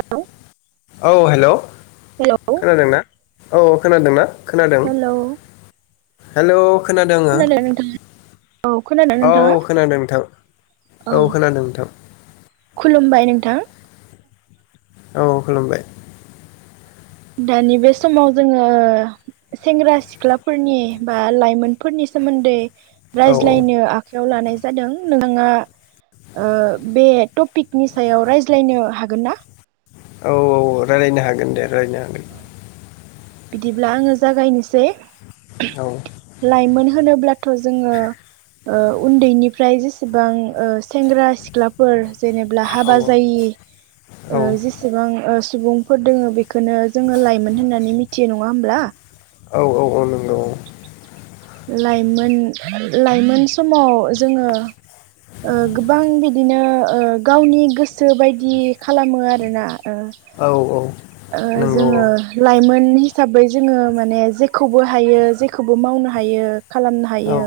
हेल' औ हेलौ खोनादोंना? औ खोनादोंना खोनादों हेलौ हेलौ खोनादों नोंथाङा औ खोनादों औ नोंथाङा खोनादों नोंथां औ खोनादों नोंथां खुलुमबाय नोंथां औ खुलुमबाय दानि बे समाव जोङो सेंग्रा-सिख्लाफोरनि बा लाइमोनफोरनि सोमोन्दै औ रायज्लायनो आखायाव लानाय जा जादों नोंथाङा ओ बे टपिकनि सायाव रायज्लायनो हागोन ना? औ औ रायलायनो हागोन दे। नायनो हागोन। बिदिब्ला आङो जागायनोसै हागोन लाइमोन होनोब्ला थ जोङो ओ उन्दैनिफ्राय जिस सेबां ओ सेंग्रा सिख्लाफोर जेनेब्ला औ हाबा जायि औ ओ जेसेबां ओ सुबुंफोर दोङ बेखोनो जोङो लाइमोन होननानै मिथियो नङा होमब्ला औ औ औ नंगौ औ लाइमोन लाइमोन समाव जोङो ओ गोबां बिदिनो ओ गावनि गोसो बायदि खालामो आरोना ओ औ औ नंगौ औ औ ओ नंगौ औ जोङो लाइमोन [unintelligible] हिसाबै जोङो माने जेखौबो हायो जेखौबो मावनो थायो खालामनो औ हायो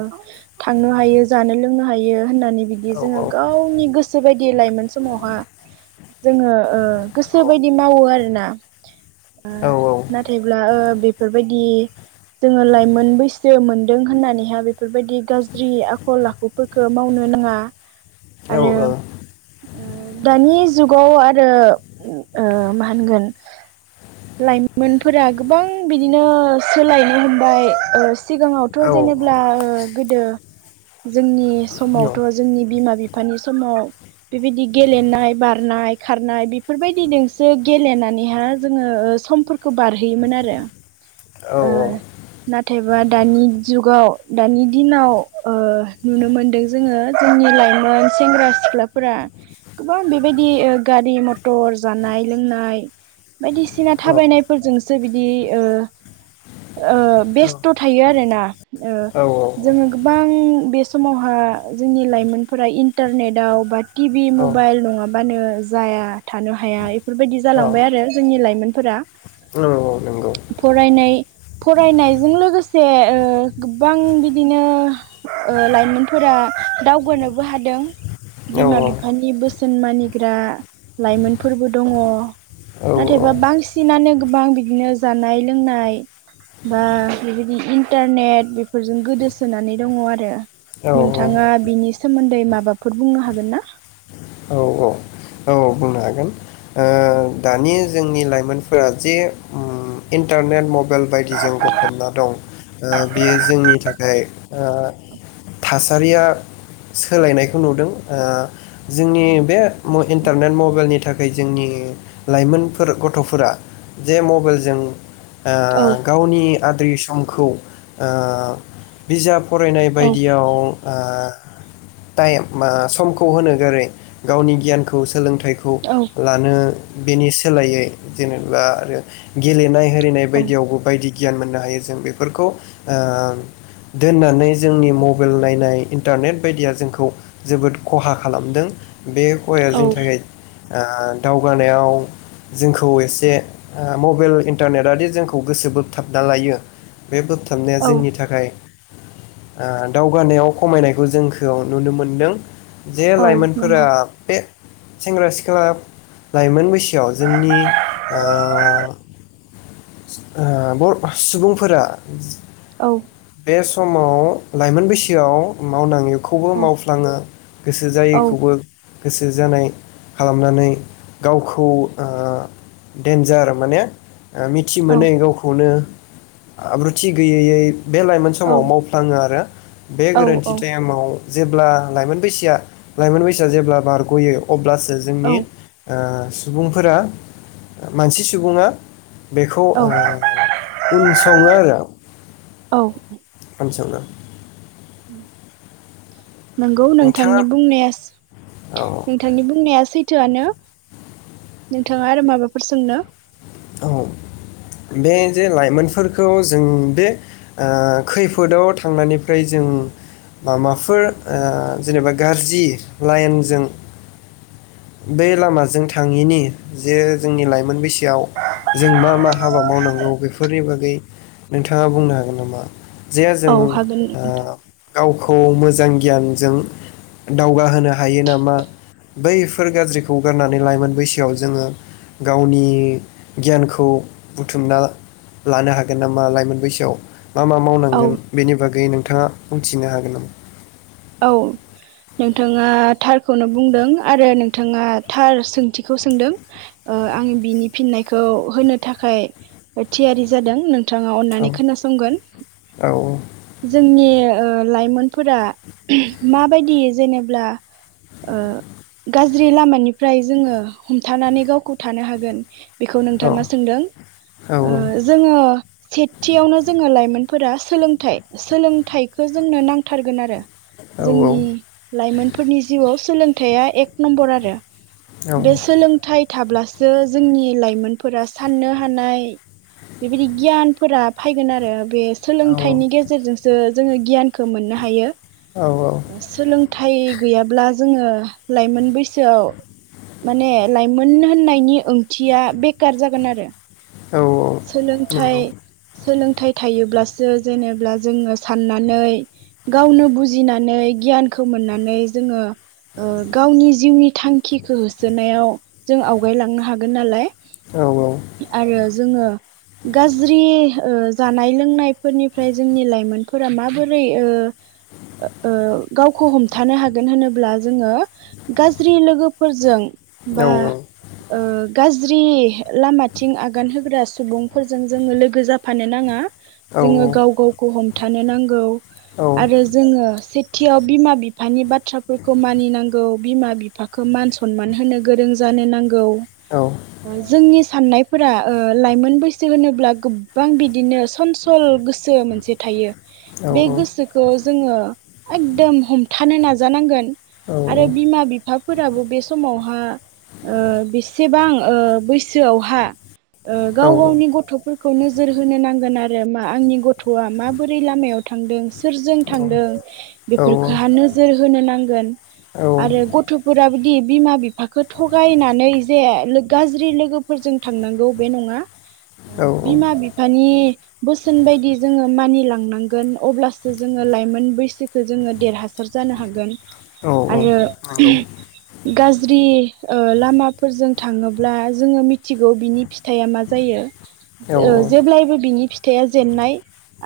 थांनो हायो जानो दोनों हा [inaudible] होननानै बिदि औ नंगौ औ जोंङो गावनि गोसो बायदि लायमोन समावहा जोङो ओ गोसो बायदि मावो आरोना ओ नाथायब्ला ओ बे बेफोरबायदि जोङो लाइमोन बैस मोनदों होननानैहा बे बेफोरबायदि गाज्रि आखल आखुफोरखौ मावनो नाङा। औ ओ उ दानि जुगाव आरो ओ मा होनगोन लाइमोनफोरा गोबां बिदिनो सोलायनो हमबाय ओ सिगाङावथ जेनेब्ला ओ गोदो जोंनि बे समावथ जोंनि बिमा बिफानि समाव बेबायदि गेलेनाय बारनाय खारनाय बेफोरबायदिजोंसो गेलेनानैहाय जोङो ओ समफोरखौ बारहोयोमोन आरो औ ओ औ नाथायबा दानि जुगाव दानि दिनाव ओ नुनो मोनदों जोङो जोंनि लाइमोन सेंग्रा सिख्लाफोरा गोबां बेबायदि गारि मथर जानाय लोंनाय बायदिसिना थाबायनायफोरजोंसो बिदि ओ ओ बेस्थ थायो आरोना ओ जोङो गोबां बे समावहा जोंनि लाइमोनफोरा इन्टारनेटआव बा टिभि मबाइल नङाबानो जाया थानो हाया इफोरबायदि जालांबाय आरो जोंनि लाइमोनफोरा फरायनाय फरायनायजों लोगोसे ओ गोबां बिदिनो ओ लाइमोनफोरा दावगानोबो हादों बिमा बिफानि बोसोन मानिग्रा लाइमोनफोरबो दङ नाथायबा बांसिनानो गोबां बिदिनो जानाय लोंनाय बा बेबायदि इन्टारनेट बेफोरजों गोदोसोनानै दङ आरो औ औ औ नोंथाङा बिनि सोमोन्दै माबाफोर बुंनो हागोन ना? औ औ बुंनो हागोन ओ दानि जोंनि लाइमोनफोरा जे उम इन्टारनेट मबाइल बायदिजों गफबना दं ओ बेयो जोंनि थाखाय ओ थासारिया सोलायनायखौ नुदों ओ जोंनि बे इन्टारनेट मबाइलनि थाखाय जोंनि लाइमोनफोर गथफोरा जे मबाइलजों औ ओ गावनि गाद्रि समखौ ओ बिजाब फरायनाय औ बायदियाव [inaudible] इमा समखौ होनो गोरै गावनि गियानखौ सोलोंथ फिथायखौ लानो बेनि सोलायै जेनेबा आरो गेलेनाय हेरनाय औ बायदियावबो बायदि गियान मोननो हायो जों बेफोरखौ ओ दोननानै जोंनि मबाइल नायनाय इन्टारनेट बायदिया जोंखौ जोबोद खहा खालामदों । बे हौवाया जोंनि औ थाखाय आ दावगा नायाव जोंखौ एसे ओ मबाइल इन्टारनेटआदि जोंखौ गोसो बोबथाबना लायो बे बोबथाबनाया औ जोंनि थाखाय ओ दावगानायाव खमायनायखौ जोंखौ नुनो मोनदों जे औ लाइमोनफोरा नंगौ बे सेंग्रा सिख्ला लाइमोन बैसोआव जोंनि ओ ओ बर ' सुबुंफोरा औ बे समाव लाइमोन बैसोआव मावनाङै खौबो औ मावफ्लाङो गोसो औ जायैखौबो गोसो जानाय खालामनानै गावखौ ओ देन्जार माने ओ मिथि औ मोनै गावखौनो आब्रुथि गोयै यै बे लाइमोन औ समाव मावफ्लाङो आरो बे औ गोरोन्थि टाइमाव जेब्ला लाइमोन बैसोआ लाइमोन बैसोआ जेब्ला बारगयो अब्लासो औ जोंनि ओ सुबुंफोरा मानसि सुबुङा बेखौ औ ओ उन सङो आरो [unintelligible] सावना उम नोंगौ नोंथाङा नोंथांनि बुंनाया औ सो नोंथांनि बुंनाया सैथो। थोआनो नोंथाङा आरो माबाफोर सोंनो औ बे जे लाइमोनफोरखौ जों बे खैफोदाव थांनायनिफ्राय जों माबाफोर ओ जेनेबा गाज्रि लाइनजों बे लामाजों थाङिनि जे जोंनि लाइमोन बैसोआव जों मा मा हाबा मावनांगौ बेफोरनि बागै नोंथाङा बुंनो हागोन नामा? जे औ जों हागोन ओ गावखौ मोज जां गियानजों दावगाहोनो हायो नामा बैफोर गाज्रिखौ गारनानै लाइमोन बैसोआव जोङो गावनि गियानखौ बुथुमना लानो हागोन नामा लाइमोन बैसोआव मा मा औ मावनांगोन बेनि बागै नों नोंथाङा बुंथिनो हागोन नामा? औ नोंथाङा थारखौनो बुंदों आरो नोंथाङा थार सोंथिखौ सोंदों ओ आं बिनि फिननायखौ होनो थाखाय थियारि जादों नों नोंथाङा औ अननानै खोनासंगोन औ जोंनि ओ लाइमोनफोरा उम माबायदियै जेनेब्ला ओ गाज्रि लामानिफ्राय जोङो हमथानानै गावखौ थानो हागोन बेखौ औ नोंथाङा सोंदों औ ओ जोङो सेथियावनो जोङो लाइमोनफोरा सोलोंथाइ सोलोंथाइखो जोंनो नांथारगोन आरो औ जोंनि लाइमोनफोरनि जिउआव सोलों थाया एक नम्बर आरो औ बे सोलोंथाइ थाब्लासो जो जोंनि लाइमोनफोरा साननो हानाय बेबायदि गियानफोरा फायगोन आरो बे औ औ सोलोंथाइनि गेजेरजोंसो जोङो गियान खो मोननो हायो। औ ओ सोलोंथाइ गैयाब्ला जोङो लाइमोन बैस सोआव माने ला मोन होननायनि ओंथिया बेखार जागोन आरो औ औ सोलोंथाइ नंगौ सोलोंथाय थायोब्लासो जो जेनेब्ला जोङो साननानै गावनो बुजिनानै गियानखौ मोननानै जोङो ओ गावनि जिउनि थांखिखौ होसोनायाव जों आवगायलांनो हागोन नालाय औ आरो गाज्रि ओ जानाय लोंनायफोरनिफ्राय जोंनि लाइमोनफोरा माबोरै ओ ओ गावखौ हमथानो हागोन होनोब्ला जोङो गाज्रि लोगोफोरजों औ बा ओ गाज ज्रि लामाथिं आग आगान होग्रा सुबुंफोरजों जोङो लोगो जाफानो नाङा औ जोङो गाव गावखौ हम थानो नांगौ आरो जोङो खाथियाव बिमा बिफानि बा बाथ्राफोरखौ मानिनांगौ बिमा बिफाख खौ मान सनमान होनो गोरों जानो नांग औ जोंनि साननाय फोर लाइमोन बैसो होनोब्ला गोबां बिदिनो सन सल गोसो मोनसे थायो औ बे गोसोखौ जोङो एकदम हमथानो नाज जानांगोन औ औ आरो नंगौ बिमा बिफाफोराबो बे समावहा ओ बेसेबां ओ बैसोआव हा। औ औ गाव गावनि गथफोरखौ नोजोर होनो नांगोन आरो मा आंनि गथ गथआ माबोरै लामायाव थांदों सोरजों औ नंगौ थांदों औ बेफोरखौहा नोजोर होनो नांगोन औ आरो गथफोर बिदि बिमा बिफाखौ थगायनानै जे गाज्रि लोगोफोरजों थांनांगौ बे नंया ओ बिमा बिफानि बोसोन बांदि जोंओ मानिना नोंगोन अब्लासो जोङो लाइमोन बैसोख जोङो देरहासार जानो हागोन गोन आरो उम गाज्रि ओ लामाफोरजों थाङोब्ला जोङो मिथ थिगौ बिनि फिथाइआ मा जायो ओ जेब्लायबो बिनि फिथ थाइया जेननाय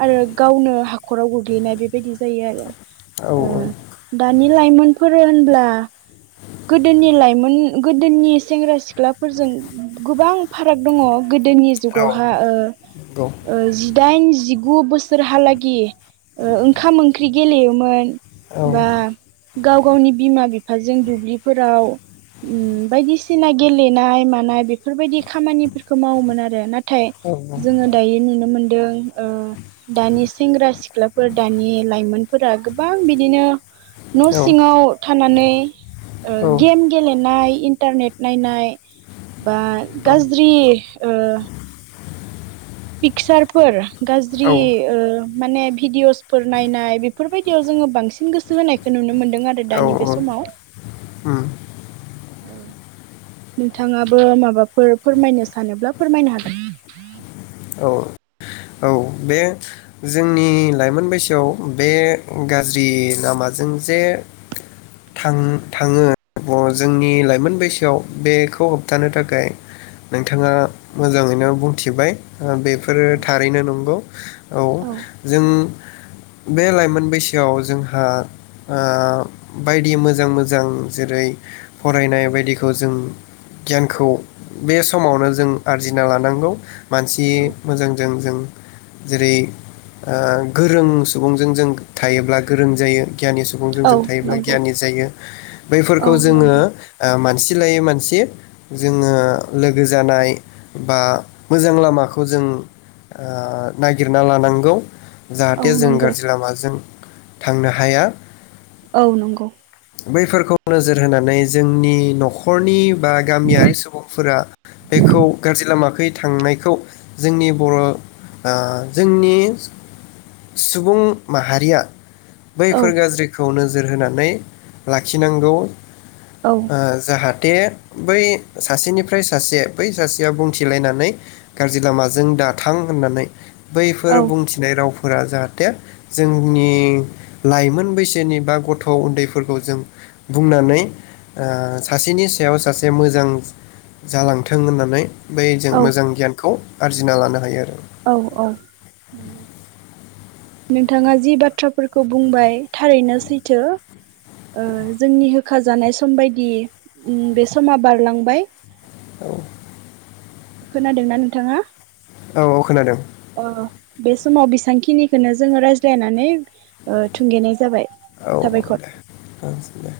आरो गावनो हाखराव गोग्लैनाय बेबायदि जायो आरो ओ दानि लाइमोनफोर होनब्ला गोदोनि लाइमोन गोदोनि सेंग्रा सिख्लाफोर गोबां फाराग दंङ गोदोनि औ जुगावहा ओ औ ओ जिदाइन जिगु बोसोरहालागि ओ ओंखाम ओंख्रि गेलेयोमोन। उम औ बा गाव गावनि बिमा बिफाजों दुब्लिफोराव ओम बायदिसिना गेलेनाय मानाय बेफोरबायदि खामानिफोरखौ मावोमोन आरो नाथ थाय जोङो दायो नुनो मोनद दों ओ दानि सेंग्रा सिख्लाफोर दानि लाइमोनफोरा गोबां बिदिनो न' सिङाव थानानै ओ गेम गेलेनाय इन्टारनेट नायनाय बा गाज्रि ओ पिक्सारफोर गाज्रि ओ माने भिडिअसफोर नायनाय बेफोरबायदियाव जोङो बांसिन गोसो होनायखौ नुनो मोन नों आरो दानि बे समाव [inaudible] नोंथाङाबो माबाफोर फोरमायनो सानोब्ला फोरमायनो हागोन। औ बे जोंनि लाइमोन बैसोआव बे गाज्रि लामाजों फोरो थारैनो नं [unintelligible] औ जों बे लाइमोन बैसोआव जोंहा ओ बायदि मोजां मोजां जेरै फरायनाय बायदिखौ जों गियानखौ बे समावनो जों आरजिना लानांगौ। मानसि मोजांजों जों जेरै ओ गोरों सुबुंजों जों थायोब्ला गोरों जायो। गियानि सुबुंजों औ जों थायोब्ला नंगौ गियानि जायो औ बैफोरखौ जोङो नंगौ आसिलायै मानसि जोङो लोगो जानाय बा मोजां लामाखौ जों नागिरना लानांगौ जाहाथे औ जों नंगौ गाज्रि लामाजों थांनो हाया औ नंगौ बैफोरखौ नोजोर होनानै जोंनि न'खरनि बा गामियारि सुबुंफोरा बेखौ गाज्रि लामाखै थांनायखौ जोंनि बर' ओ जोंनि सुबुं माहारिया औ बैफोर गाज्रिखौ नो नोजोर होनानै लाखिनांगौ औ जाहाथ दे बै सासेनिफ्राय सासे बै सासेया बुंथिलायनानै गाज्रि लामाजों दाथां होननानै बैफोर औ बुंथिनाय रावफोर फोर जाहाथे जोंनि लाइमोन बैसोनि बा गथ' उन्दैफोरखौ जों बुंनानै सासेनि सायाव सासे मोजां जालांथों होननानै बै जों औ मोजां गियान खौ आरजिना लानो हायो आरो। औ औ नंगौ नोंथाङा जि बाथ्राफोरखौ बुंबाय थारैनो सैथो ओ जोंनि होखा जानाय सम बायदि बे समा बारलांबाय। औ खोनादोंना नोंथाङा औ औ खोनादों ओ बेसमाव बिसांकि खिनिखोनो जोङो रायज्लायनानै ओ थुंगेनाय जाबाय। औ साबायखर। दै औ दे